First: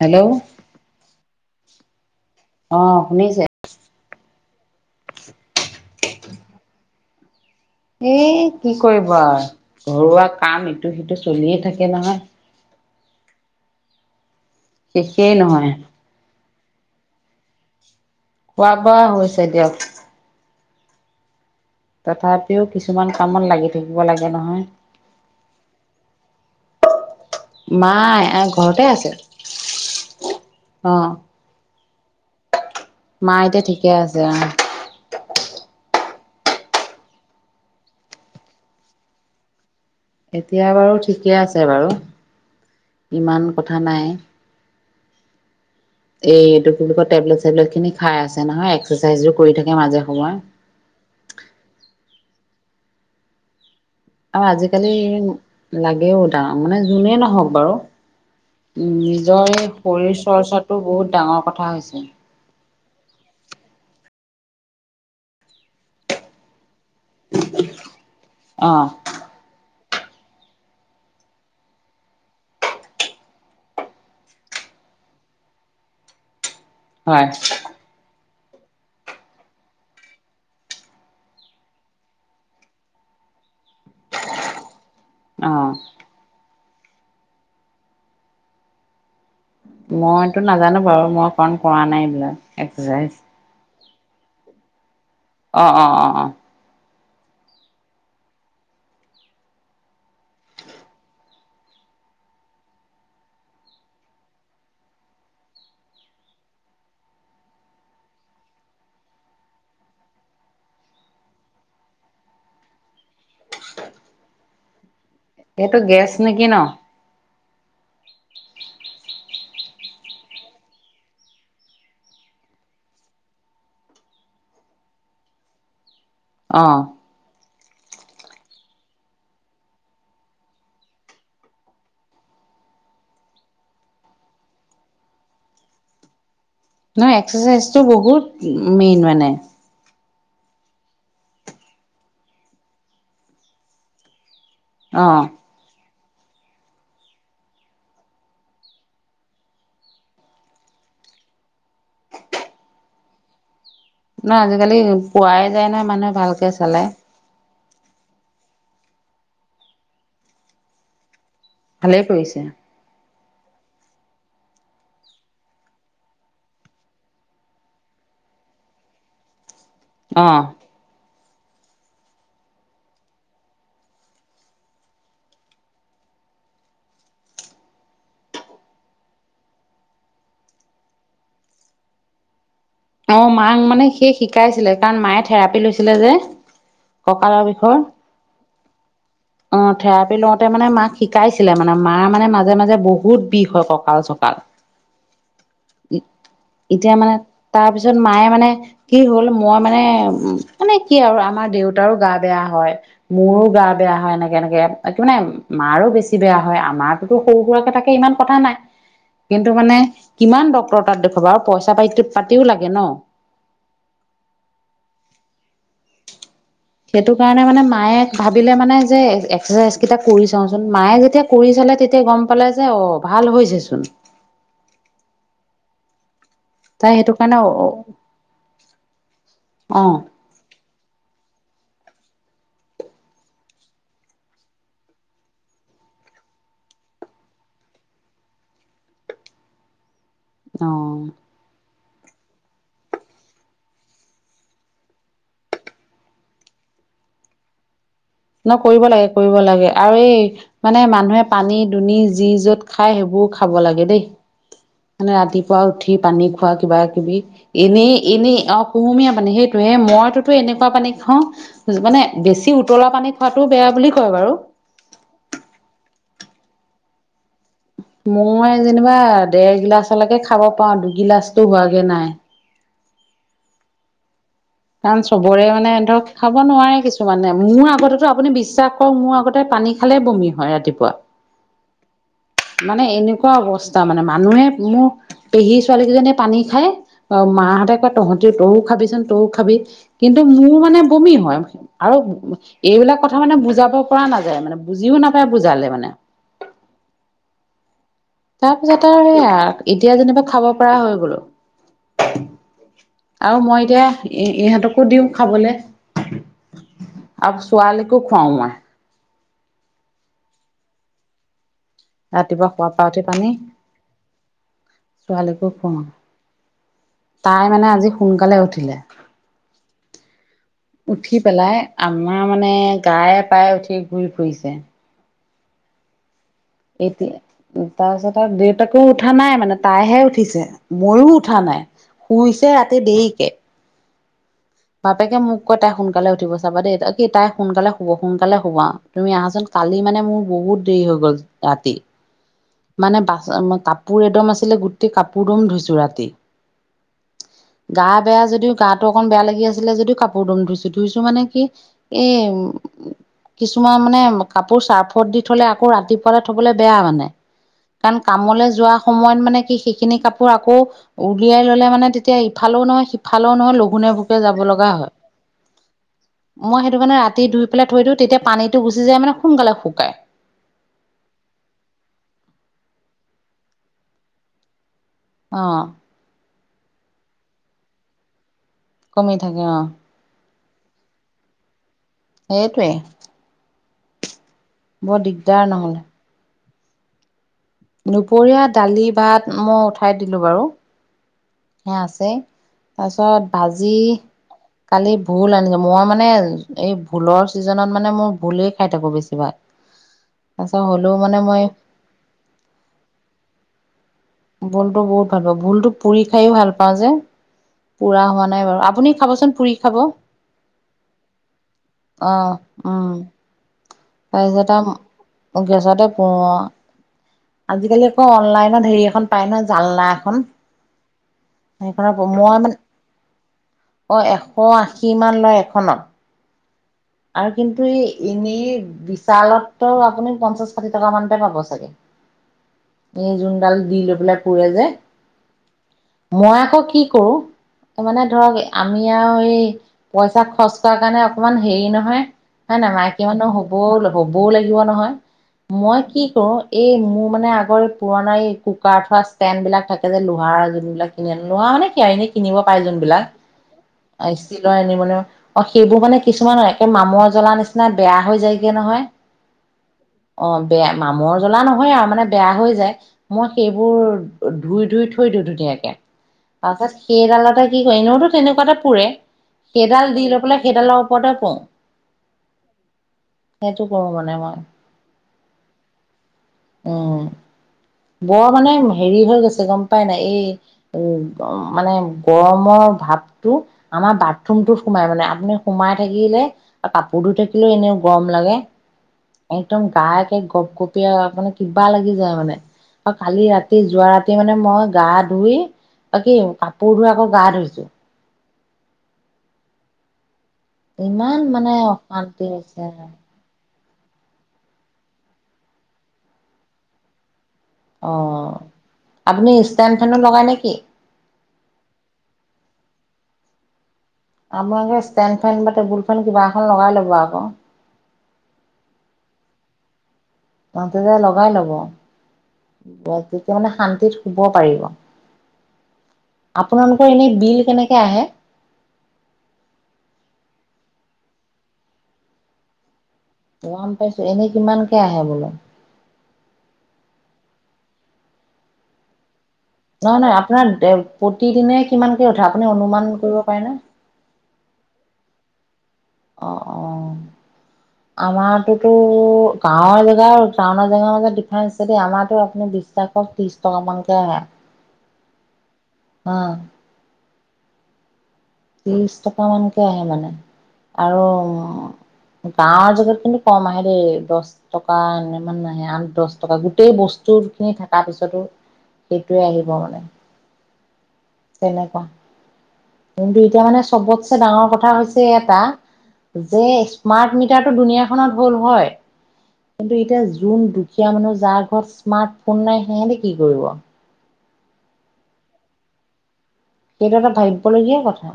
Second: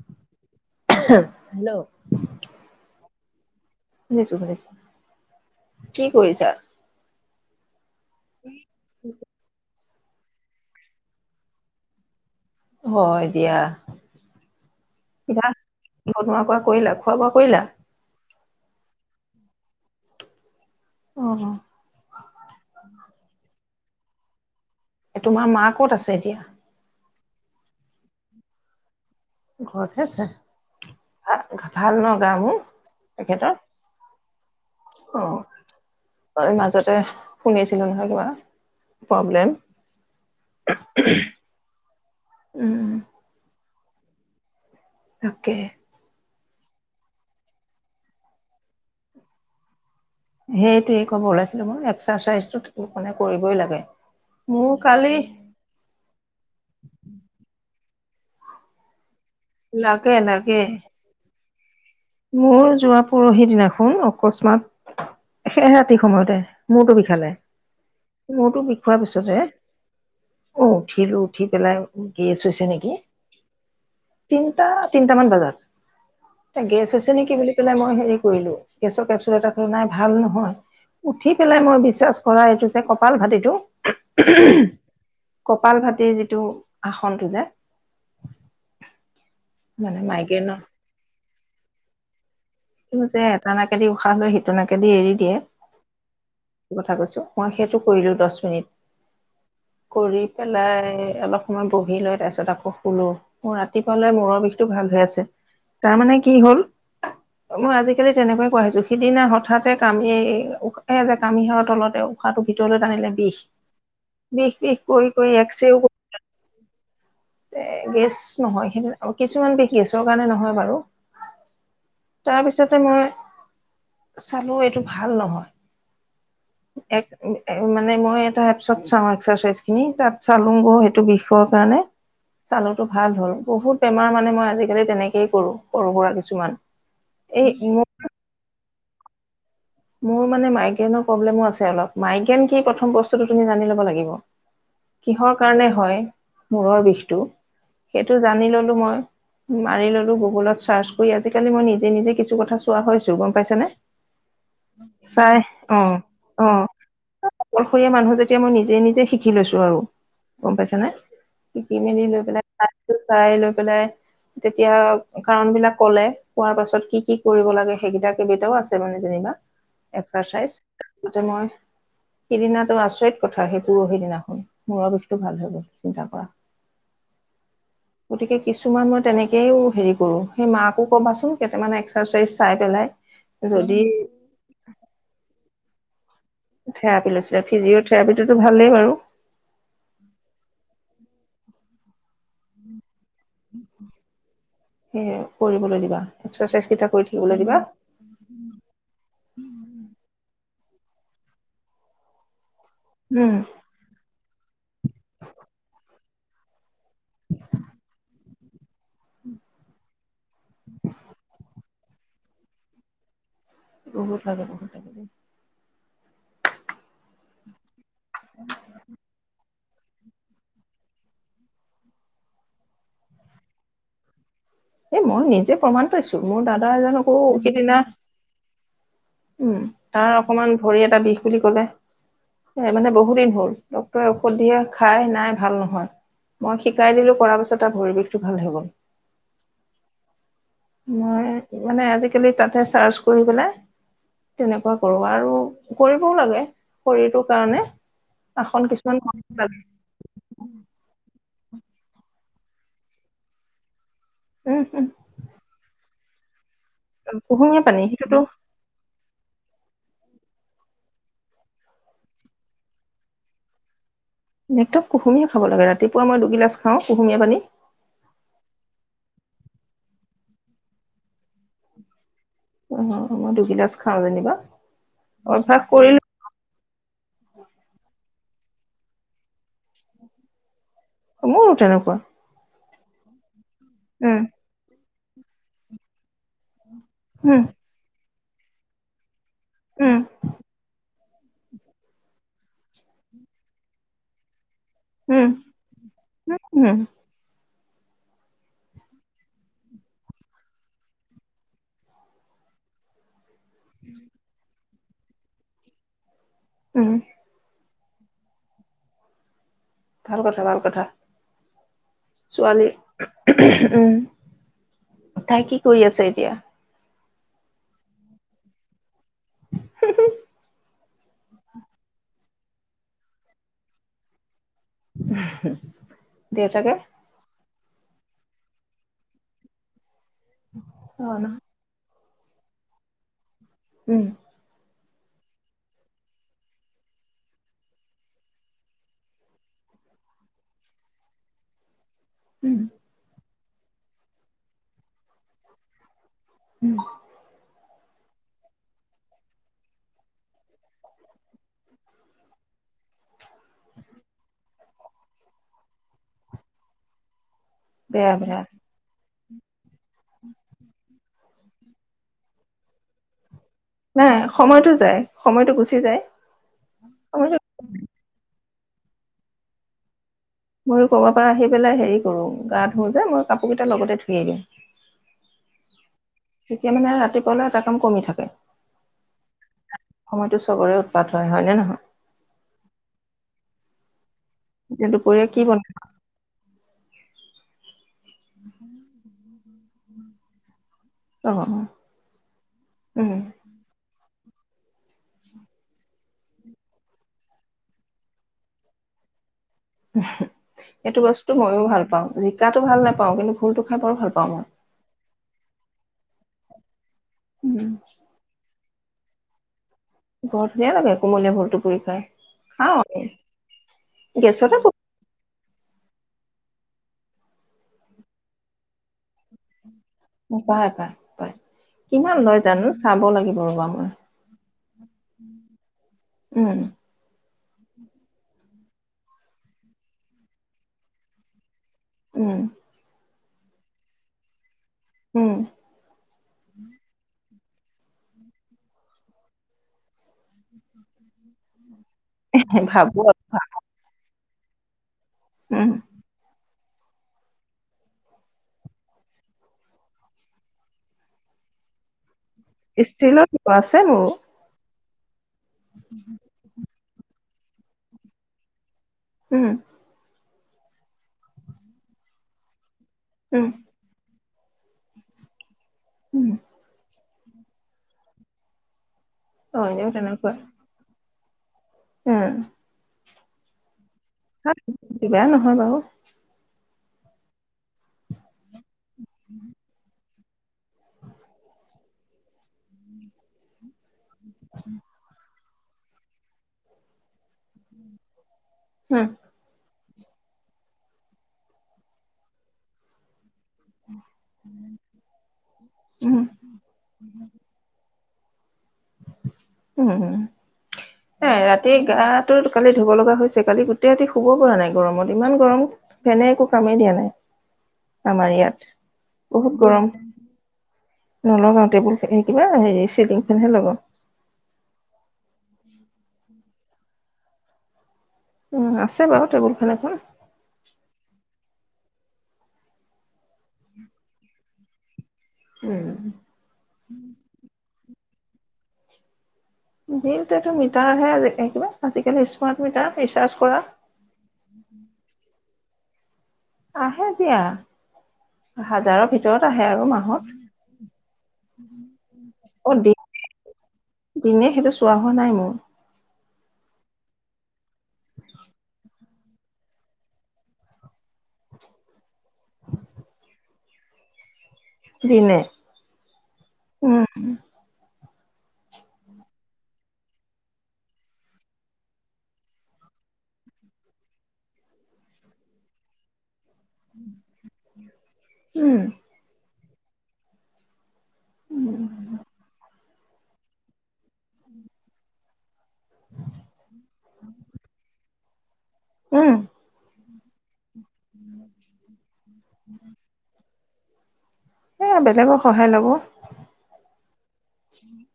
Hello. Hello. অ' শুনিছে? শুনিছো শুনিছো। কি কৰিছা? এ, কি কৰিব আৰু ঘৰুৱা কাম ইটো সিটো চলিয়ে থাকে নহয়। হয় দিয়া। শেষেই নহয়। খোৱা লোৱা কৰিলা, খোৱা বোৱা কৰিলা? খোৱা বোৱা হৈছে দিয়ক। অ'। তথাপিও কিছুমান কামত লাগি থাকিব লাগে নহয়। তোমাৰ মা ক'ত আছে এতিয়া? মাই ঘৰতে আছে। ঘৰত আছে? অ ভাল ন' গাবোৰ? মা এতিয়া ঠিকে আছে অ'। অ'। মই মাজতে শুনি আছিলোঁ নহয় কিবা প্ৰব্লেম। এতিয়া বাৰু ঠিকে আছে, বাৰু উম ইমান কথা নাই। তাকে। এই এইটো কি বুলি কয়, টেবলেট চেবলেটখিনি খাই আছে নহয়। এক্সাৰচাইজো কৰি থাকে মাজে সময়। সেইটোৱে ক'ব ওলাইছিলোঁ মই, এক্সাৰচাইজতো মানে কৰিবই লাগে। আৰু মোৰ আজিকালি কালি লাগেও ডাঙ মানে যোনেই নহওক বাৰু। উ' নিজৰ লাগে শৰীৰ লাগে চৰ্চাতটো বহুত ডাঙৰ কথা হৈছে। মোৰ যোৱা পৰহি দিনাখন অকস্মাত শে ৰাতি সময়তে মোৰতো বিশ খালে, মোৰতো অ', বিষোৱাৰ পিছত তাৰিছ অ' উঠিলো উঠি পেলাই, গেছ হৈছে নেকি। তিনটাতিনটা মান বজাত এ, গেছ হৈছে হয় নেকি বুলি কলে, মই হেৰি কৰিলোঁ, গেছৰ কেপচুল এটা খ নাই ভাল নহয়। উঠি পেলাই মই বিশ্বাস কৰা এইটো যে কপাল ভতিটো অ'। কপাল ভটিৰ যিটো আসনটো যে মানে মইতো মাইগ্ৰেইনৰ নাজানো বাৰু, মই ফোন কৰা নাই দিয়া। যে, এটা নাকেদি উশাহ লৈ সিটো নাকেদি এৰি দিয়ে। অ', অ', অ', অ'। কথা কৈছোঁ, মই সেইটো কৰিলো দহ মিনিট। কৰি পেলাই, অলপ সময় বহি লয় তাৰপিছত আকৌ শুলো। মই ৰাতিপুৱালে মূৰৰ বিষটো ভাল হৈ আছে। তাৰমানানে কি হ'ল মই আজিকালি তেনেকৈ কোৱা আহিছোঁ। সিদিনা হঠাতে কামি উখ যে কামিহাৰৰ তলতেও উশাটো ভিতৰলৈ টানিলে বিষ। বিষ বিষ। কৰি কৰি এইটো গেছ নেকি ন'? এ, গেছ নহয়। সেই কিছুমান বেছ গেছৰ কাৰণে নহয় বাৰু। তাৰপিছতে মই চালো এইটো ভাল নহয়। অ', এক মানে মই এটা এপছত চাওঁ এক্সাৰচাইজখিনি, তাত চালো গৈ সেইটো বিষয়ৰ কাৰণে চালো ভাল হ'ল, বহুত বেমাৰ মানে মই আজিকালি তেনেকেই কৰো। সৰু সুৰা কিছুমান নহ, এই এক্সাৰচাইজতটো মোৰ বহুত মেইন মানে মোৰ মানে, মাইগ্ৰেনৰ প্ৰব্লেমো আছে। অলপ মাইগ্ৰন কি প্ৰথম বস্তুটো তুমি জানি লব লাগিব। অ'। কিহৰ কাৰণে হয় মূৰৰ বিষটো সেইটো জানি ললো মই মাৰি ললো, গুগুলত চাৰ্চ কৰি আজিকালি মই নিজে নিজে কিছু কথা চোৱা হৈছো গম পাইছ নে। নহ, আজিকালি পোৱাই যায় নহ মানুহে অ ভালকে চলে। অকলশৰীয়া মানুহ যেতিয়া, মই নিজে নিজে শিকি লৈছো আৰু গম পাইছা নে? শিকি ভালেই মেলি লৈ, কৰিছে পেলাই চাই চাই লৈ পেলাই। তেতিয়া কাৰন, বিলাক ক'লে কোৱাৰ পাছত কি কি কৰিব লাগে। সেইকেইটা কেইবেইটাও আছে মানে যেনিবা। অ'। এক্সাৰচাইজ তপিছতে মই সেইদিনাটো, আচৰিত কথা সেই পৰহি দিনাখন মূৰৰ বিষতটো ভাল হৈ গল চিন্তা কৰা। গতিকে কিছুমান মই তেনেকেইও হেৰি কৰো। সেই মাকো ক'বাচোন কেইটামান এক্সাৰচাইজ চাই পেলাই। অ', াক যদি মানে সেই শিকাইছিলে, কাৰণ মায়ে থেৰাপি লৈছিলে যে থেৰাপি লৈছিলে, কঁকালৰ বিষৰ। ফিজিঅথেৰাপিটোতো ভালেই বাৰু অ', থেৰাপি লওঁতে মানে, মাক শিকাইছিলে মানে, মাৰ মানে মাজে মাজে বহুত বিষ হয় ককাল চকাল, সেই কৰিবলৈ দিবা এক্সাৰচাইজ কেইটা এতিয়া কৰি মানে থাকিবলৈ দিবা তাৰপিছত যোন মায়ে, মানে কি হ'ল মই মানে, উ মানে কি আৰু আমাৰ দেউতাৰো গা বেয়া হয় উম মোৰো গা বেয়া হয়, এনেকে এনেকে কি মানে মাৰো বেছি বেয়া হয় আমাৰ তো সৰু সুৰাকে থাকে ইমান কথা নাই কিন্তু, মানে, কিমান ডক্তৰ তাত দেখুৱাবা আৰু পইচা পাতি পাতিও লাগে ন বহুত থাকে বহুতাকে সেইটো কাৰণে মানে, মায়ে ভাবিলে মানে যে এক্সাৰচাইজ কেইটা কৰি চাওঁচোন, মায়ে যেতিয়া কৰি চালে তেতিয়া গম পালে যে অ ভাল হৈছে চোন এ, মই নিজে প্ৰমাণ পাইছো, মোৰ দাদা তাই এজন সেইটো আকৌ কাৰণে অ', সিদিনা উম, অ', তাৰ অকমান ভৰি এটা বিষ বুলি কলে মানে, বহুত দিন হ'ল ডক্ক্তৰে ঔষধ দিয়ে খাই নাই ভাল নহয় মই, শিকাই দিলো কৰাৰ পাছত তাৰ পৰিৰিৱেশটো ভাল হৈ গ'ল অ', মই মানে, আজিকালি তাতে চাৰ্চ কৰি পেলাই তেনেকুৱা কৰো, আৰু কৰিবও লাগে শৰীৰটোৰ কাৰণে নকৰিব লাগে, কৰিব লাগে, আৰু এই মানে মানুহে পানী দুনি যি য'ত খাই, সেইবোৰ খাব লাগে দেই উম, মানে, ৰাতিপুৱা উঠি পানী খোৱা কিবা কিবি কুহুমীয়া পানী এনেই সেইটোতো এনেই অ', কুহুমীয়া পানী, সেইটোয়ে মইতোতো এনেকুৱা পানী খাওঁ, মানে বেছি উতলা পানী খোৱা, বেয়া বুলি কয় বাৰু কুহুমীয়া খাব লাগে ৰাতিপুৱা মই দুগিলা খওঁ কুহুমীয়া পানী মই যেনিবা, দেৰগিলাচলৈকে খাব পাওঁ দুগিলাচতটো হোৱাগে নাই অ', মই দুগিলাচ খাও যেনিবা কাৰণ, চবৰে অভ্যাস মানে স কৰিলে ধৰক খাব নোৱাৰে, কিছুমানে মোৰ আগতেো আপুনি বিশ্বাস কৰক মোৰ আগতে পানী খালে বমি হয় ৰাতিপুৱা মোৰো তেনেকুৱা মানে, এনেকুৱা অৱস্থা মানে, উম মানুহে মোৰ পেহী ছোৱালী কেইজনীয়ে পানী খায় অ', উম মাহঁতে কয়, তহঁতিও তইও খাবিচোন, তইও খাবি, উম কিন্তু মোৰ মানে বমি হয়, আৰু এইবিলাক কথা মানে বুজাব পৰা নাযায় মানে বুজিও নাপায় উম বুজালে মানে। [unintelligible] তাৰপিছত আৰু সেয়া আৰু এতিয়া যেনিবা খাব পৰা হৈ গ'লো। আৰু মই এতিয়া ইহঁতকো দিওঁ খাবলে। উম, আ ছোৱাল কো খুৱও মই। ভাল কথা ভাল কথা। ৰাতিপুৱা শুৱা পৰা উঠি পানী ছোৱালীৰ উম তাই ছোৱালীকো কি খুৱাও কৰি আছে এতিয়া? তাই মানে আজি সোনকালে উঠিলে, [inaudible] উঠি পেলাই আমাৰ মানে গায়ে প্ৰায়ে উঠি ঘূৰি ফুৰিছে। দেউত এতিয়া তাৰপিছত আৰু দেউতাকো উঠা নাই মানে, তাইহে উঠিছে ময়ো অ নহয় উঠা নাই শুইছে ৰাতি দেৰিকে, উম, বাপেকে মোক কৈ তাই সোনকালে উঠিব চাবা দেই কি তাই সোনকালে শুব সোনকালে শুবা, তুমি আহাচোন কালি মানে মোৰ বহুত দেৰি হৈ গ'ল ৰাতি, উম, মানে বা কাপোৰ এদম আছিলে গোটেই কাপোৰ দম ধুইছোঁ ৰাতি। উম, গা বেয়া যদিও গাটো অকন বেয়া লাগি আছিলে যদিও কাপোৰ দম ধুইছোঁ ধুইছোঁ মানে কি এই কিছুমান মানে কাপোৰ চাৰ্ফত দি থলে আকৌ ৰাতিপুৱালে থবলৈ বেয়া মানে। কাৰণ বেয়া বেয়া কামলৈ যোৱা সময়ত মানে কি সেইখিনি কাপোৰ আকৌ উলিয়াই ললে মানে তেতিয়া ইফালেও নহয় সিফালেও নহয় পোনে নাই বুকে যাব লগা সময়টো হয়। যায় সময়টো গুচি যায় মই সেইটো কাৰণে ৰাতি সময়টো দুই পেলাই থৈ দিওঁ তেতিয়া পানী গুচি যায় মানে সোনকালে শুকাই। মই ক'ৰবাৰ পৰা আহি পেলাই হেৰি কৰো গা ধো যে মই কাপোৰ কেইটা লগতে ধুই দিম। অ, তেতিয়া মানে ৰাতিপুৱালে এটা কাম কমি থাকে। কমি থাকে অ, সময়তো চবৰে উৎপাত হয় নে নহয়? সেইটোৱে। এতিয়া বৰ দুপৰীয়া কি দিগদাৰ বনাই নহ'লে। দুপৰীয়া দালি ভাত মই উঠাই দিলোঁ বাৰু। অ সেয়া আছে উম তাৰপিছত বাজি কালি ভুল আনিছোঁ মই মানে এই ভুলৰ ছিজনত মানে মোৰ ভোুলই খাই থাকো বেছিভাগ। তাৰপিছত হ'লেও সেইটো মানে বস্তু মই ময়ো ভাল পাওঁ জিকাতটো ভাল নাপাওঁ কিন্তু ভুলটো খাই বৰ ভাল পাওঁ। মই ভোলতো বহুত ভাল পাওঁ ভোুলতো পুৰি খাইও ভাল পাওঁ যে উম পুৰা হোৱা নাই বাৰু আপুনি খাবচোন, পুৰি খাব। ঘৰত ধুনিয়ে লাগে কোমলীয়া ভৰটো পুৰি খাই খাও উম। আমি। গেছতে পুৰো। [inaudible] গেছতে পো আজিকালি আকৌ অনলাইনত হেৰি এখন পাই ন জালনা এখন। পাই পাই প সেইখনত কিমান মই লয় মানে জানো চাব লাগিব ৰ'বা মই। অ' এশ আশী মান লয় এখনত। উম, আৰু কিন্তু এই এনে বিশালতো আপুনি পঞ্চাশ ষাঠি টকা মানতে পাব চাগে। উম, এই যোনডাল দি লৈ পেলাই পুৰে যে। উম। মই আকৌ কি কৰো মানে ধৰক আমি আৰু এই পইচা খৰচ কৰাৰ কাৰণে অকমান হেৰি নহয় হয়ে নাই ভাবো মাইকী আৰু। মানুহ হ'বও হ'বও লাগিব নহয়। উম মই কি কৰো এই মোৰ মানে আগৰ পুৰণা এই কুকাৰ থোৱা ষ্টেণ্ড বিলাক থাকে যে লোহাৰ যোনবিলাক লোৱা মানে কি আও এনে কিনিব পাৰে যোনবিলাক ষ্টীলৰ আছে মোৰো ষ্টিলৰ এলুমিনিয়ামৰ অ', সেইবোৰ মানে কিছুমান একে মামৰ জ্বলা নিচিনা বেয়া হৈ যায়গে নহয়। উম। অ', বেয়া মামৰ জ্বলা নহয় আৰু মানে বেয়া হৈ যায় মই উম সেইবোৰ ধুই ধুই থৈ দিওঁ ধুনীয়াকে, উম তাৰপাছত সেইডালটে কি কৰো এনেওতো তেনেকুৱাটে পুৰে অ এনেও সেইডাল দি লৈ তেনেকুৱা পেলাই সেইডালৰ ওপৰতে পুৰো। উম। সেইটো কৰো মানে মই। বেয়া [unintelligible] নহয় বাৰু উম বৰ মানে হেৰি হৈ গৈছে গম পাই নাই এই উ, মানে গৰমৰ ভাৱটো আমাৰ বাথৰুমটোত সোমাই মানে আপুনি সোমাই থাকিলে কাপোৰ ধুই থাকিলেও এনেও গৰম লাগে। হুম। একদম গা একে গপ গপিয়া মানে কিবা লাগি যায় মানে আৰু কালি ৰাতি তি যোৱা ৰাতি মানে মই গা ধুই অ', কি কাপোৰ ধুই আকৌ গা ধুইছো। উম, ইমান এ, মানে ৰাতি অশান্তি গাটো কালি হৈছে ধুব লগা হৈছে কালি গোট তে ৰাতি শুব পৰা নাই গৰমত, ইমান গৰম ফেনে একো কামেই দিয়া নাই। আমাৰ অ', ইয়াত আপুনি ষ্টেণ্ড ফেনো লগায় নে কি? নলগাওঁ টেবুল ফে কি কয় হে চিলিং ফেনহে লগাওঁ। আপোনালোকে ষ্টেণ্ড ফেন বা টেবুল ফেন কিবা এখন লগাই ল'ব আকৌ। উম, আছে বাৰু টেবুল ফেন এখন। তহতেযে [unintelligible] লগাই ল'ব তেতিয়া মানে শান্তিত শুব পাৰিব। উম। আপোনালোকৰ এনেই বিল কেনেকে আহে? বিলটো এইটো মিটাৰহে কিবা আজিকালি স্মাৰ্ট মিটাৰ ৰিচাৰ্জ কৰা। গম পাইছো, এনেই কিমানকে আহে বোলো? আহে দিয়া হাজাৰৰ ভিতৰত। ৰতৰত আহে আৰু নহয় নহয় মাহত আপোনাৰ দে প্ৰতিদিনে কিমানকে উঠে আপুনি অ অনুমান দিন কৰিব পাৰেনে? দিনে সেইটো চোৱা হোৱা নাই মোৰ। অ', অ'। [inaudible] আমাৰতোটো গাঁৱৰ জেগা আৰু টাউনৰ জেগাৰ মাজত ডিফাৰেন্ঞ্চ আছে দেই আমাৰ ধৰ আপুনি [unintelligible] ত্ৰিশ টকা মানকে আহে দিনে? অঁ উম, উম। ত্ৰিশ টকা মানকে আহে মানে, আৰু গাঁৱৰ জেগাত কিন্তু কম আহে দেই দহ টকা এনে মান আহে আঠ দহ টকা গোট গোটেই বস্তু খিনি থকাৰ পিছতো উম, সেইটোৱে আহিব মানে। তেনেকুৱা, উম, কিন্তু এতিয়া মানে চবতছে ডাঙৰ কথা হৈছে এটা যে স্মাৰ্ট মিটাৰটো দুুনীয়াখনত হ'ল হয়, উম, কিন্তু এতিয়া যোন দু দুখীয়া মানুহ যাৰ ঘৰত স্মাৰ্টফোন নাই সিহঁতে কি কৰিব? সেয়া, বেলেগৰ সহায় ল'ব। সেইটো এটা ভাবিবলগীয়া কথা।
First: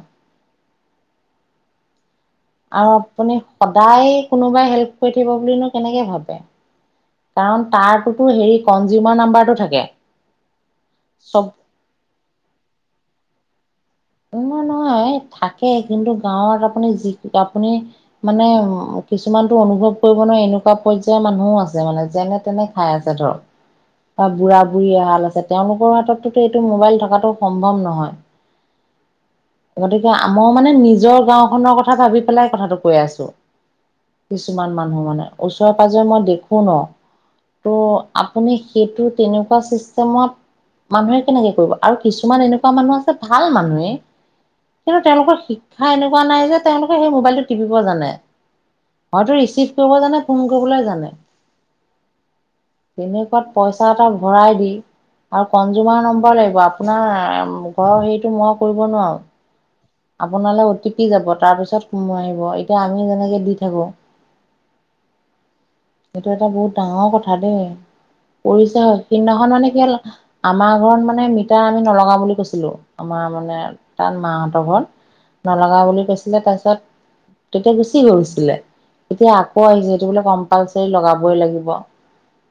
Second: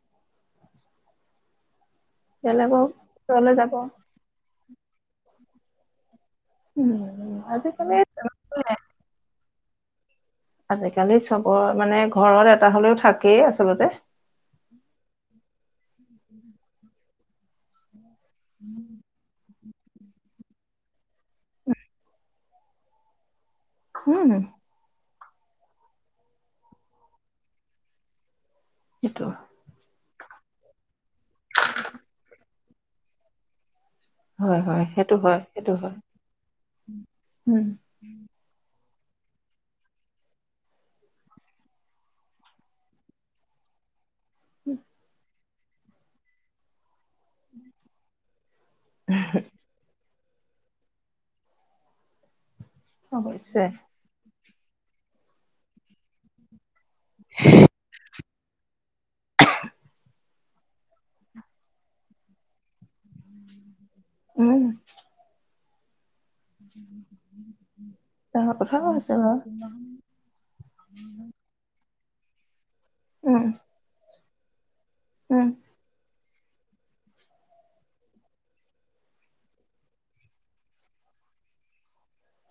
বেলেগৰ আৰু আপুনি ওচৰলৈ যাব। সদায় কোনোবাই হেল্প কৰি থাকিব বুলিনো কেনেকে ভাবে? উম। কাৰণ আজিকালি তাৰতোটো হেৰি কনজিউমাৰ নাম্বাৰটো থাকে আজিকালি চব চবৰ মানে ঘৰত এটা হ'লেও থাকেই আচলতে। এনে নহয় থাকেই কিন্তু গাঁৱত আপুনি যি আপুনি মানে উ কিছুমানতো অনুভৱ কৰিব নোৱাৰি এনেকুৱা পৰ্যায়ৰ মানুহো আছে মানে যেনে তেনে খাই আছে ধৰক। বা উম, বুঢ়া বুঢ়ী এহাল আছে তেওঁলোকৰ হাতততোটো এইটো মোবাইল থকাটো সম্ভৱ নহয়। সেইটো গতিকে আমই মানে নিজৰ গাওখনৰ কথা ভাবি পেলাই কথাটো কৈ আছো। হয়, কিছুমান হয়, মানুহ সেইটো মানে হয়, ওচৰে সেইটো হয়, পাজৰে মই দেখো ন' উম, ত' আপুনি সেইটো তেনেকুৱা চিষ্টেমত মানুহে কেনেকে কৰিব আৰু কিছুমান এনেকুৱা মানুহ আছে ভাল মানুহে কিন্তু তেওঁলোকৰ শিক্ষা এনেকুৱা নাই যে তেওঁলোকে সেই মোবাইলটো টিপিব জানে। হয়টো ৰিচিভ কৰিব জানে, ফোন কৰিবলৈ জানে। তেনেকোৱাত অৱশ্যে। পইচা এটা ভৰাই দি আৰু কনজুমাৰ নম্বৰ লাগিব আপ আপোনাৰ ঘৰৰ হেৰিটো মই কৰিব নোৱাৰো। আপোনালৈ অ'টি পি যাব তাৰ পিছতো আহিব এতিয়া আমি যেনেকে দি থাকো উম। এইটো এটা বহুত ডাঙৰ কথা দেই ডাঙৰ কথাও পৰিচয় হৈছে বাৰু সেইদিনাখন মানে কি আমাৰ ঘৰত মানে মিটাৰ আমি নলগাও বুলি কৈছিলো। উম, মানে তাত মাহঁতৰ উম, ঘৰত নলগা বুলি কৈছিলে তাৰপিছত তেতিয়া বেছি হৈ গৈছিলে। এতিয়া আকৌ আহিছে এইটো বোলে কম্পালচাৰী লগাবই লাগিব।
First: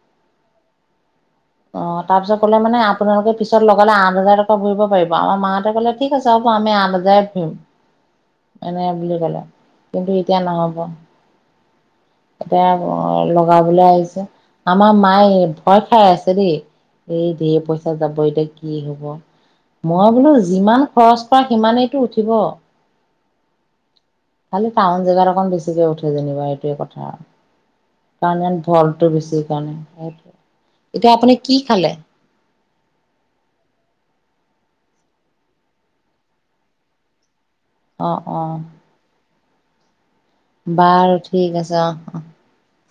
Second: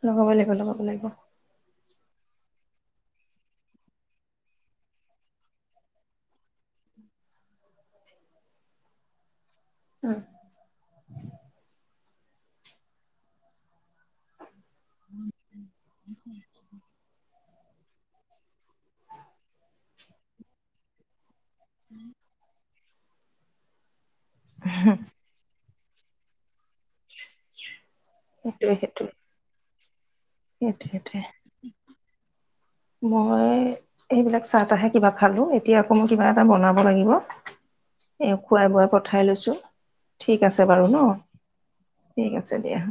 লগাব লাগিব লগাব লাগিব। অ', তাৰপিছত ক'লে মানে আপোনালোকে পিছত লগালে আঠ হাজাৰ টকা ঘুৰিব পাৰিব আমাৰ মা ত' কলে ঠিক আছে হ'ব আমি আঠ [unintelligible] এনেকে বুলি ক'লে। উম, কিন্তু এতিয়া নহব। এতিয়া লগাবলৈ আহিছে। আমাৰ মায়ে ভয় খাই আছে দেই এই ঢেৰ পইচা যাব এতিয়া কি হব মই বোলো যিমান খৰচ কৰা সিমানেইটো উঠিব। খালি টাউন জেগাত অকণ বেছিকে উঠে যেনিবা এইটোৱে কথা আৰু। কানে সেইটোৱে সেইটোৱে ভলটো বেছি কাৰনে। [unintelligible] মই এইবিলাক চাহ আহে কিবা খালো এতিয়া আকৌ মই কিবা এটা বনাব লাগিব। অ', এ অ', খোৱাই বোৱাই পঠাই লৈছো। ঠিক আছে বাৰু ন' ঠিক আছে অ', অ'। ঠিক আছে দিয়া।